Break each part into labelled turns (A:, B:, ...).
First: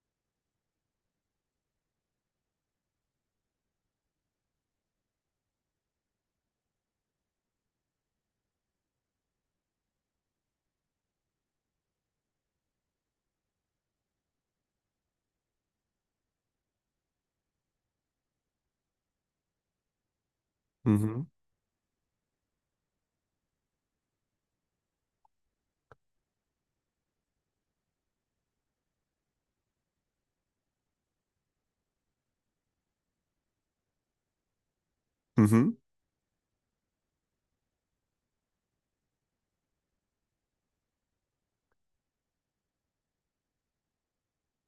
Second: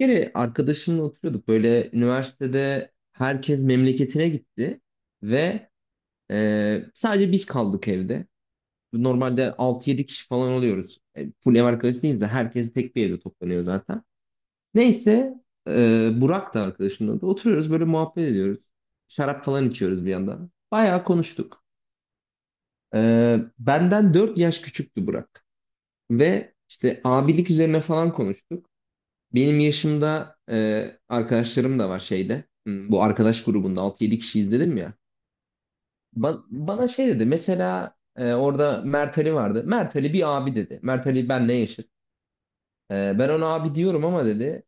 A: Bir kere arkadaşımla oturuyorduk. Böyle üniversitede herkes memleketine gitti ve sadece biz kaldık evde. Normalde 6 7 kişi falan oluyoruz. Full ev arkadaşı değiliz de herkes tek bir evde toplanıyor zaten. Neyse, Burak da arkadaşımla da oturuyoruz, böyle muhabbet ediyoruz. Şarap falan içiyoruz bir yandan.
B: Hı
A: Bayağı
B: hı.
A: konuştuk. Benden 4 yaş küçüktü Burak. Ve işte abilik üzerine falan konuştuk. Benim yaşımda arkadaşlarım da var şeyde. Bu arkadaş grubunda 6 7 kişiyiz dedim ya.
B: Hı hı.
A: Bana şey dedi. Mesela orada Mert Ali vardı. Mert Ali bir abi dedi. Mert Ali benle yaşıt. Ben ona abi diyorum ama dedi.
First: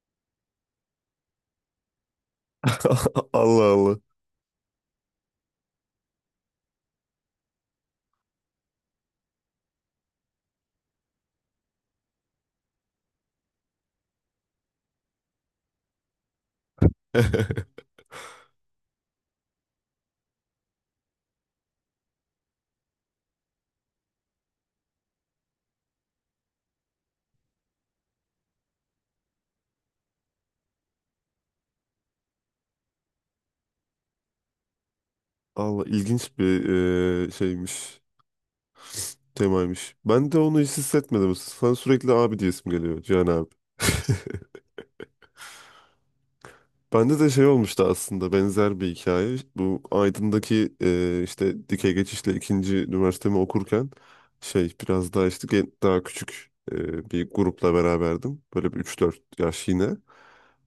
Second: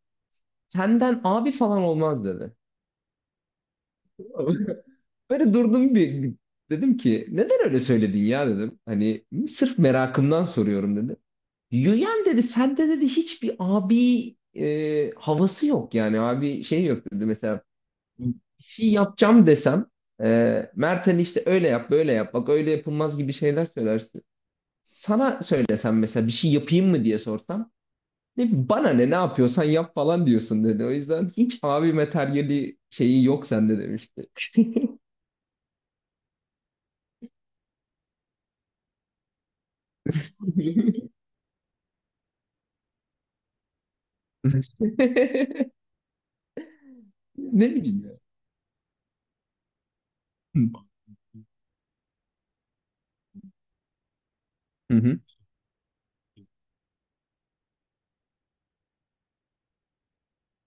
A: Senden abi falan olmaz dedi.
B: Allah Allah.
A: Böyle durdum bir, dedim ki neden öyle söyledin ya dedim. Hani sırf merakımdan soruyorum dedi. Yüyen dedi sende dedi hiçbir abi havası yok, yani abi şey yok dedi. Mesela bir şey yapacağım desem e, Mert hani işte öyle yap böyle yap bak öyle yapılmaz gibi şeyler söylersin. Sana söylesem mesela bir şey yapayım mı diye sorsam, ne bana ne yapıyorsan yap falan diyorsun dedi. O yüzden hiç abi materyali şeyi yok sende demişti.
B: Allah, ilginç bir şeymiş. Temaymış. Ben de onu hiç hissetmedim. Sen sürekli abi diyesim geliyor Cihan abi. Bende de şey
A: Ne
B: olmuştu
A: bileyim ya.
B: aslında, benzer bir hikaye. Bu
A: Hı
B: Aydın'daki işte dikey geçişle ikinci üniversitemi okurken şey biraz
A: hı
B: daha işte daha küçük bir grupla beraberdim. Böyle bir 3-4 yaş yine.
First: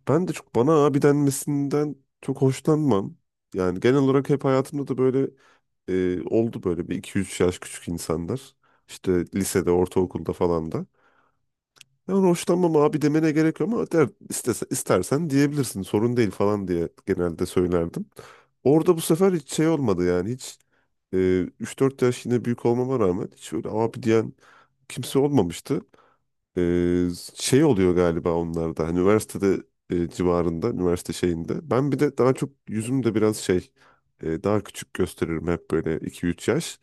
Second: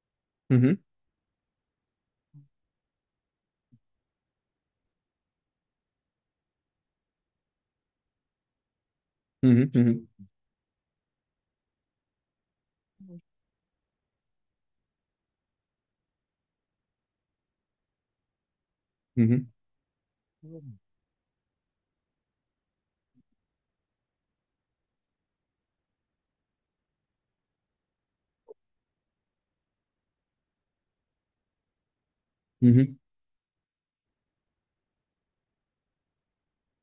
B: Ben de
A: hı
B: çok bana
A: hı
B: abi denmesinden çok hoşlanmam. Yani genel olarak hep hayatımda da böyle oldu böyle bir iki üç yaş küçük insanlar. İşte
A: hı
B: lisede,
A: hı
B: ortaokulda falan da. Yani hoşlanmam, abi demene gerek yok ama istersen diyebilirsin, sorun değil falan diye genelde söylerdim. Orada bu
A: hı
B: sefer
A: hı hı
B: hiç şey olmadı, yani hiç e, 3-4 yaş yine büyük olmama rağmen hiç öyle abi diyen kimse olmamıştı. Ee, Şey oluyor galiba onlarda, hani üniversitede civarında üniversite şeyinde ben bir de daha çok
A: hı
B: yüzümde biraz şey daha küçük gösteririm hep böyle iki üç yaş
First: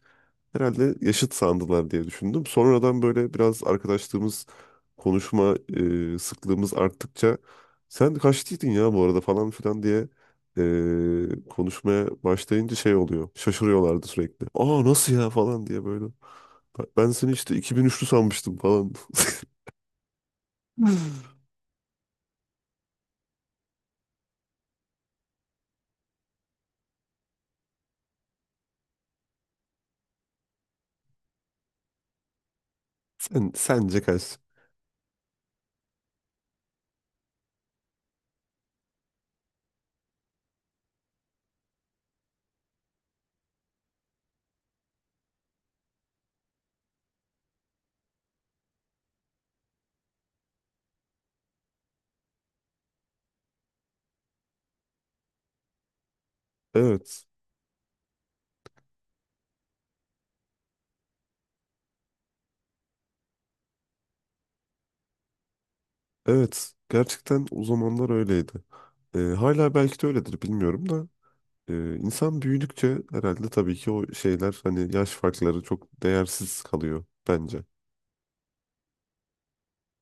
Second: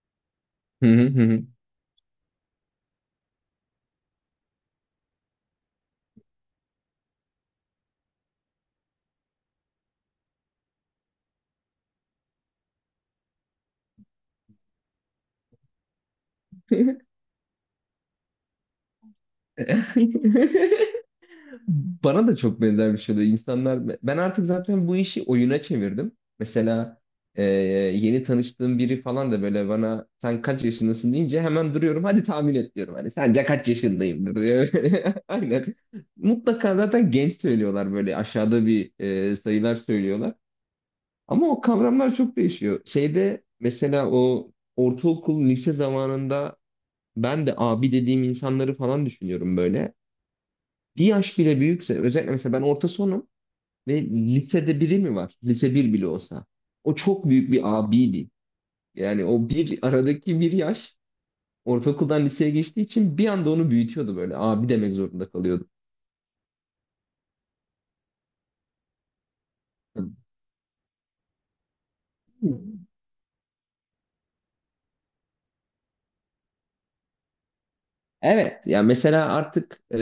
A: hı
B: herhalde yaşıt
A: hı
B: sandılar diye düşündüm sonradan, böyle biraz arkadaşlığımız, konuşma sıklığımız arttıkça sen kaçtıydın ya bu arada falan filan diye konuşmaya başlayınca şey oluyor, şaşırıyorlardı sürekli, aa nasıl ya falan diye böyle
A: hı
B: ben
A: hı.
B: ben seni işte 2003'lü sanmıştım falan.
A: Bana da çok benzer bir şey oluyor. İnsanlar, ben artık zaten bu işi oyuna çevirdim. Mesela e, yeni tanıştığım biri falan da böyle bana sen kaç yaşındasın deyince hemen duruyorum. Hadi tahmin et diyorum. Hani sence kaç
B: Sence
A: yaşındayım
B: kaç?
A: diyor. Aynen. Mutlaka zaten genç söylüyorlar, böyle aşağıda bir sayılar söylüyorlar. Ama o kavramlar çok değişiyor. Şeyde mesela o ortaokul, lise zamanında ben de abi dediğim insanları falan düşünüyorum böyle. Bir yaş bile büyükse, özellikle mesela ben orta sonum. Ve lisede biri mi var? Lise bir bile olsa, o
B: Evet.
A: çok büyük bir abiydi. Yani o bir aradaki bir yaş, ortaokuldan liseye geçtiği için bir anda onu büyütüyordu böyle. Abi demek zorunda kalıyordu.
B: Evet. Gerçekten o zamanlar öyleydi. Hala belki de öyledir, bilmiyorum da. İnsan büyüdükçe herhalde tabii ki o şeyler, hani yaş farkları çok değersiz kalıyor bence.
A: Evet. Ya mesela artık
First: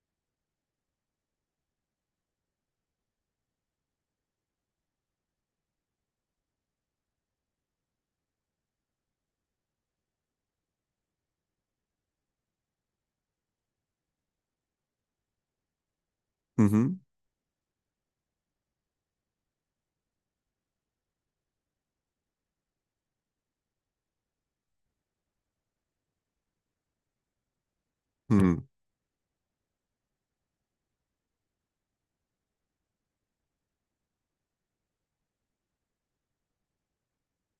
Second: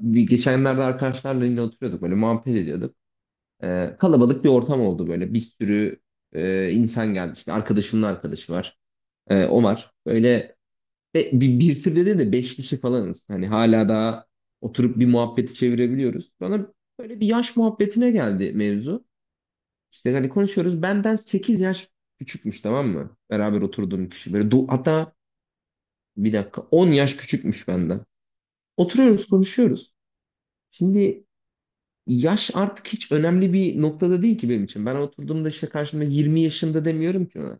A: bir geçenlerde arkadaşlarla yine oturuyorduk, böyle muhabbet ediyorduk. Kalabalık bir ortam oldu böyle. Bir sürü insan geldi. İşte arkadaşımın arkadaşı var. O var. Böyle. Ve bir sürede de beş kişi falanız. Hani hala daha oturup bir muhabbeti çevirebiliyoruz.
B: Hı
A: Bana
B: hı.
A: böyle bir yaş muhabbetine geldi mevzu. İşte hani konuşuyoruz. Benden 8 yaş küçükmüş, tamam mı? Beraber oturduğum kişi. Böyle hatta bir dakika, 10 yaş küçükmüş benden.
B: Hı.
A: Oturuyoruz konuşuyoruz. Şimdi yaş artık hiç önemli bir noktada değil ki benim için. Ben oturduğumda işte karşımda 20 yaşında demiyorum ki ona.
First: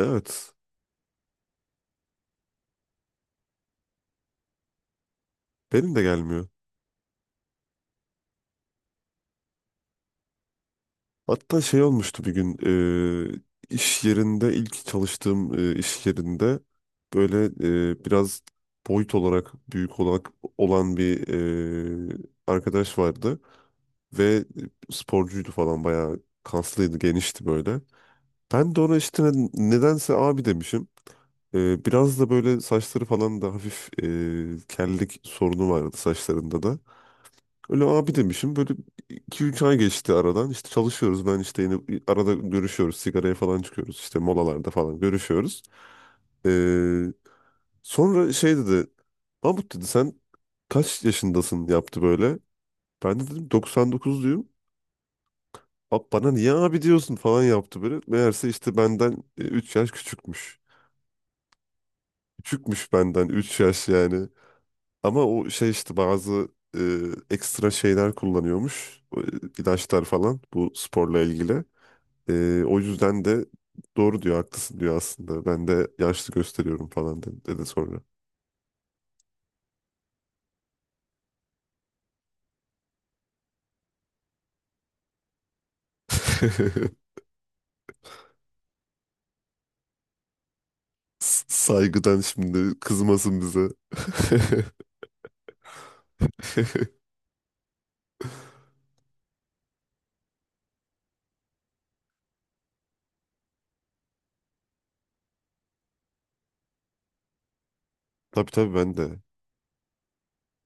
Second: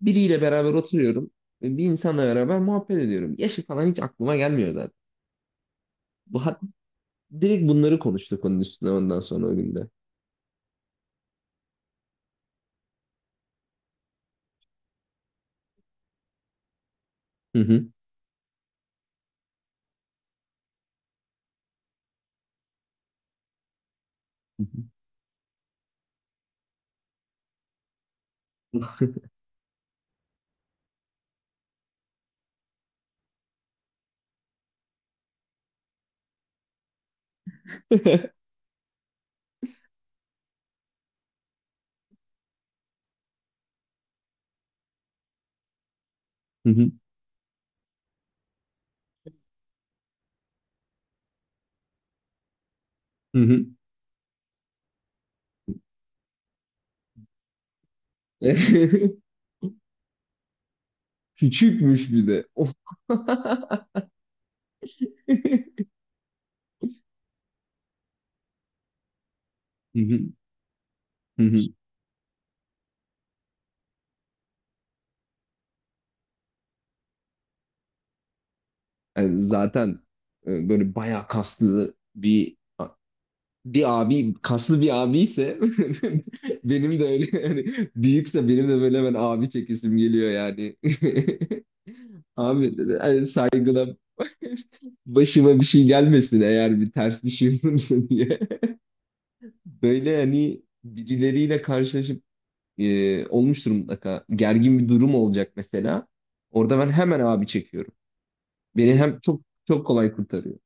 A: Biriyle beraber oturuyorum. Bir insanla beraber muhabbet ediyorum. Yaşı falan hiç aklıma gelmiyor zaten.
B: Benim de
A: Bu
B: gelmiyor.
A: direkt bunları konuştuk onun üstüne ondan sonra o günde.
B: Hatta şey olmuştu bir gün e, iş yerinde, ilk çalıştığım iş yerinde, böyle
A: Hı hı.
B: biraz boyut olarak büyük olarak olan bir e, arkadaş vardı. Ve
A: Hı hı.
B: sporcuydu falan, bayağı kaslıydı, genişti böyle. Ben de ona işte nedense abi demişim. Biraz da böyle saçları falan da, hafif kellik sorunu vardı saçlarında da. Öyle abi demişim. Böyle 2-3 ay geçti aradan. İşte çalışıyoruz. Ben işte yine arada görüşüyoruz. Sigaraya falan çıkıyoruz. İşte molalarda falan görüşüyoruz.
A: Hı hı.
B: Ee, Sonra şey dedi. Mahmut dedi, sen kaç yaşındasın yaptı böyle. Ben de
A: Hı
B: dedim
A: hı.
B: 99 diyor. Abi bana niye abi diyorsun falan yaptı böyle. Meğerse işte benden 3 yaş küçükmüş.
A: Küçükmüş bir de. Of.
B: Küçükmüş benden 3 yaş yani. Ama o şey işte bazı e, ekstra şeyler kullanıyormuş. O,
A: Hı
B: ilaçlar
A: hı.
B: falan, bu sporla
A: Hı hı.
B: ilgili. O yüzden de doğru diyor, haklısın diyor aslında. Ben de yaşlı gösteriyorum falan dedi, dedi sonra.
A: Yani zaten böyle bayağı kaslı bir bir abi, kaslı bir abi ise benim de öyle yani, büyükse benim de böyle ben abi çekisim geliyor yani.
B: Saygıdan
A: Abi
B: şimdi
A: dedi, hani
B: kızmasın bize.
A: saygıdan başıma bir şey gelmesin eğer bir ters bir şey olursa diye. Böyle hani birileriyle karşılaşıp olmuştur mutlaka. Gergin bir durum olacak mesela. Orada ben hemen abi çekiyorum.
B: Tabii tabii,
A: Beni
B: ben de.
A: hem çok kolay kurtarıyor.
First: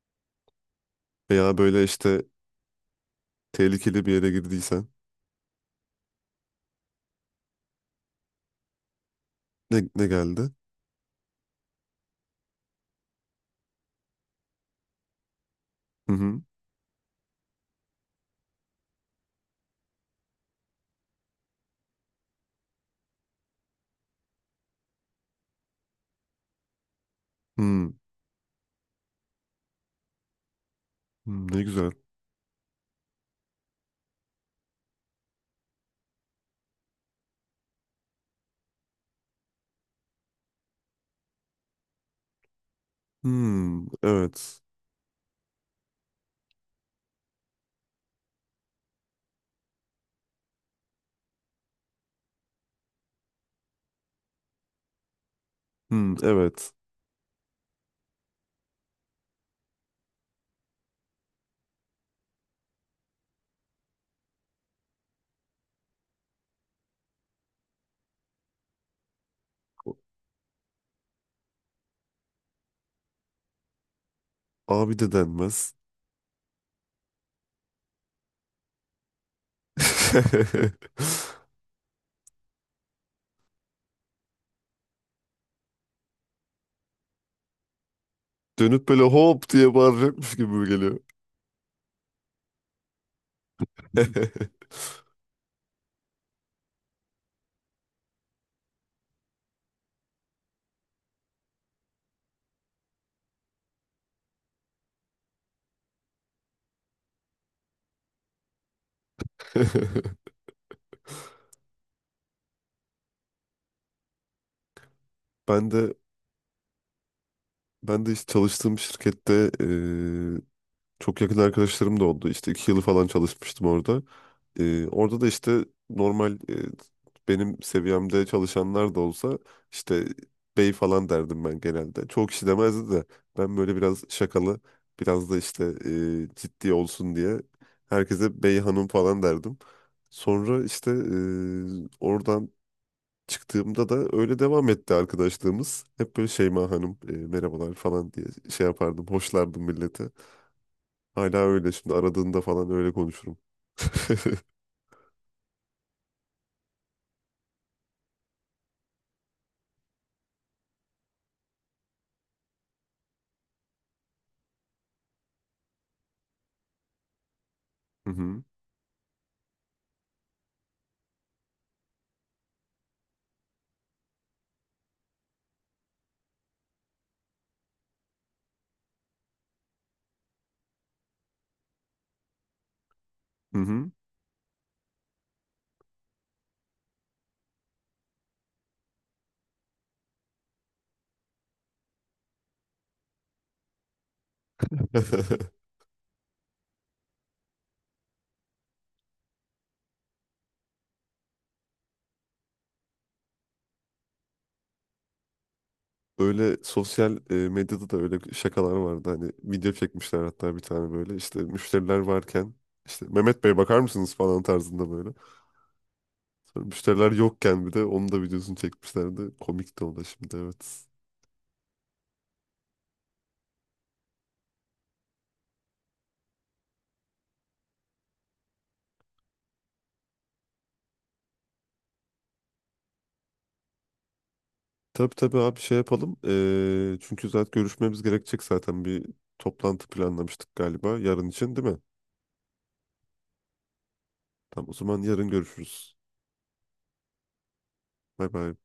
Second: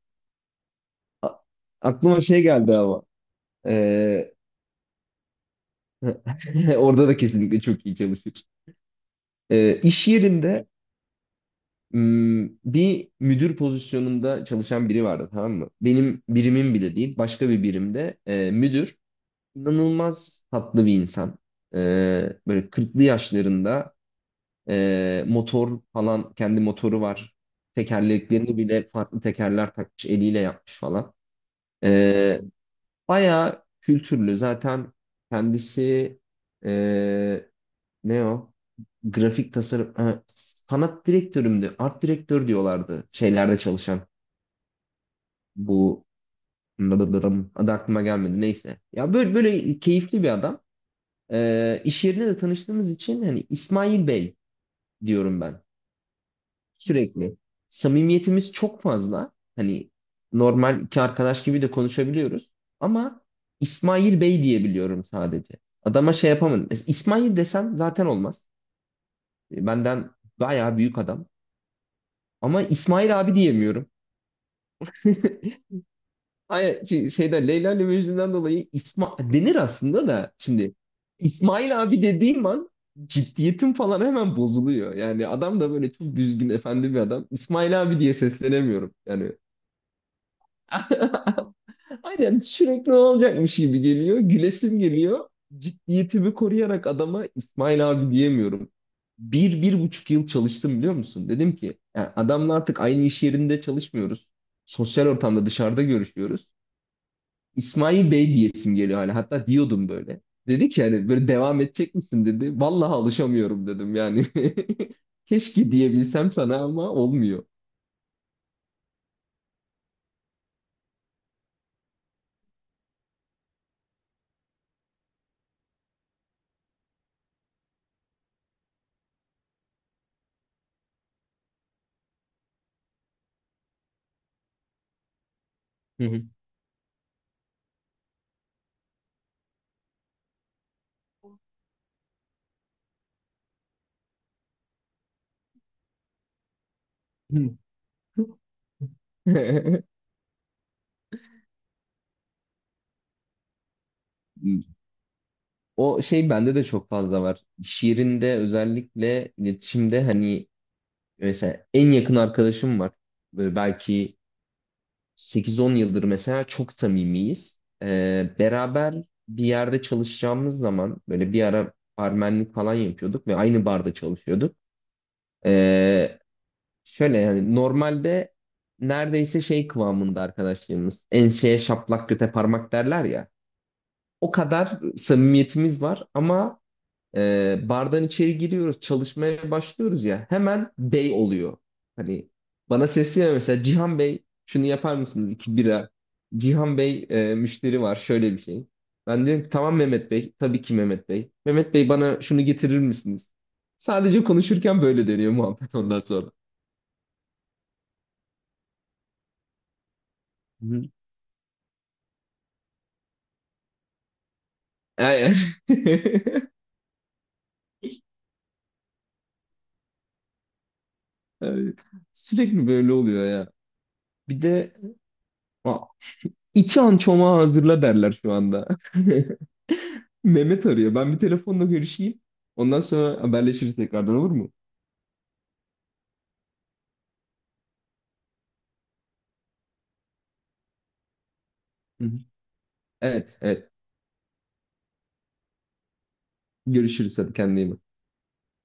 A: A-
B: Veya böyle işte
A: Aklıma şey geldi ama.
B: tehlikeli bir yere
A: e,
B: girdiysen,
A: Orada da kesinlikle çok iyi çalışır.
B: ne, ne
A: İş
B: geldi?
A: yerinde bir müdür pozisyonunda çalışan biri vardı, tamam mı?
B: Hı
A: Benim
B: hı.
A: birimim bile değil. Başka bir birimde müdür. İnanılmaz tatlı bir insan. E, Böyle kırklı yaşlarında. Motor falan, kendi motoru var.
B: Hmm,
A: Tekerleklerini bile farklı tekerler takmış, eliyle yapmış falan.
B: hmm, ne güzel.
A: Ee, Bayağı kültürlü. Zaten kendisi ee, ne o? Grafik tasarım, ha, sanat direktörü müydü? Art direktör diyorlardı şeylerde
B: Hmm,
A: çalışan
B: evet.
A: bu. Blablablam. Adı aklıma gelmedi. Neyse. Ya böyle böyle keyifli bir adam. İş yerinde de tanıştığımız için hani İsmail Bey diyorum ben
B: Hmm, evet.
A: sürekli. Samimiyetimiz çok fazla. Hani normal iki arkadaş gibi de konuşabiliyoruz. Ama İsmail Bey diyebiliyorum sadece. Adama şey yapamadım. İsmail desem zaten olmaz. Benden bayağı büyük adam. Ama İsmail abi diyemiyorum.
B: Abi de denmez.
A: Ay, şeyden, Leyla ile Mecnun'dan dolayı İsma denir aslında da, şimdi İsmail abi dediğim an ciddiyetim falan hemen bozuluyor. Yani adam da böyle çok düzgün efendi bir adam. İsmail abi diye
B: Dönüp
A: seslenemiyorum.
B: böyle
A: Yani
B: hop diye bağıracakmış gibi mi geliyor.
A: aynen sürekli olacakmış gibi geliyor. Gülesim geliyor. Ciddiyetimi koruyarak adama İsmail abi diyemiyorum. Bir, 1,5 yıl çalıştım biliyor musun? Dedim ki "Ya adamla artık aynı iş yerinde çalışmıyoruz. Sosyal ortamda dışarıda görüşüyoruz. İsmail Bey diyesim geliyor hala." Hatta diyordum böyle. Dedi ki hani böyle devam edecek misin dedi. Vallahi alışamıyorum dedim yani.
B: Ben
A: Keşke
B: de
A: diyebilsem sana ama olmuyor.
B: ben de işte çalıştığım şirkette çok yakın arkadaşlarım da oldu. İşte 2 yılı falan çalışmıştım orada. Orada da işte normal benim seviyemde çalışanlar da olsa işte bey falan derdim ben genelde. Çoğu kişi demezdi de ben böyle biraz şakalı, biraz da işte
A: Hı hı.
B: ciddi olsun diye herkese bey hanım falan derdim. Sonra işte oradan çıktığımda da öyle devam etti arkadaşlığımız. Hep böyle Şeyma Hanım merhabalar falan diye şey yapardım, hoşlardım millete. Hala öyle şimdi aradığında falan öyle konuşurum.
A: O şey bende de çok fazla var. Şiirinde özellikle iletişimde, hani mesela en yakın arkadaşım var. Böyle belki 8-10 yıldır mesela çok samimiyiz.
B: Hı hı.
A: Beraber bir yerde çalışacağımız zaman, böyle bir ara barmenlik falan yapıyorduk ve aynı barda çalışıyorduk. Ee, Şöyle yani normalde neredeyse şey kıvamında arkadaşlarımız. Enseye şaplak göte parmak derler ya.
B: Hı hı.
A: O kadar samimiyetimiz var ama bardan içeri giriyoruz, çalışmaya başlıyoruz ya. Hemen bey oluyor. Hani bana sesleniyor mesela, Cihan Bey şunu yapar mısınız? İki bira. Cihan Bey, müşteri var, şöyle bir şey. Ben diyorum ki tamam Mehmet Bey. Tabii ki Mehmet Bey. Mehmet Bey bana şunu getirir misiniz? Sadece konuşurken böyle dönüyor muhabbet ondan sonra.
B: Öyle sosyal medyada da öyle şakalar vardı. Hani video çekmişler hatta, bir
A: Hı.
B: tane böyle. İşte müşteriler varken işte Mehmet Bey bakar mısınız falan tarzında böyle.
A: Yani
B: Sonra müşteriler yokken bir de onun da videosunu çekmişlerdi. Komik de, o da şimdi, evet.
A: sürekli böyle oluyor ya. Bir de İki an çomağı hazırla derler şu anda. Mehmet arıyor. Ben bir telefonla görüşeyim. Ondan sonra haberleşiriz tekrardan, olur mu?
B: Tabii tabii, abi şey yapalım. Çünkü zaten görüşmemiz gerekecek, zaten bir toplantı planlamıştık galiba yarın için, değil mi?
A: Hı hı. Evet, evet.
B: Tamam, o zaman yarın görüşürüz.
A: Görüşürüz, hadi kendine iyi bak.
B: Bay bay.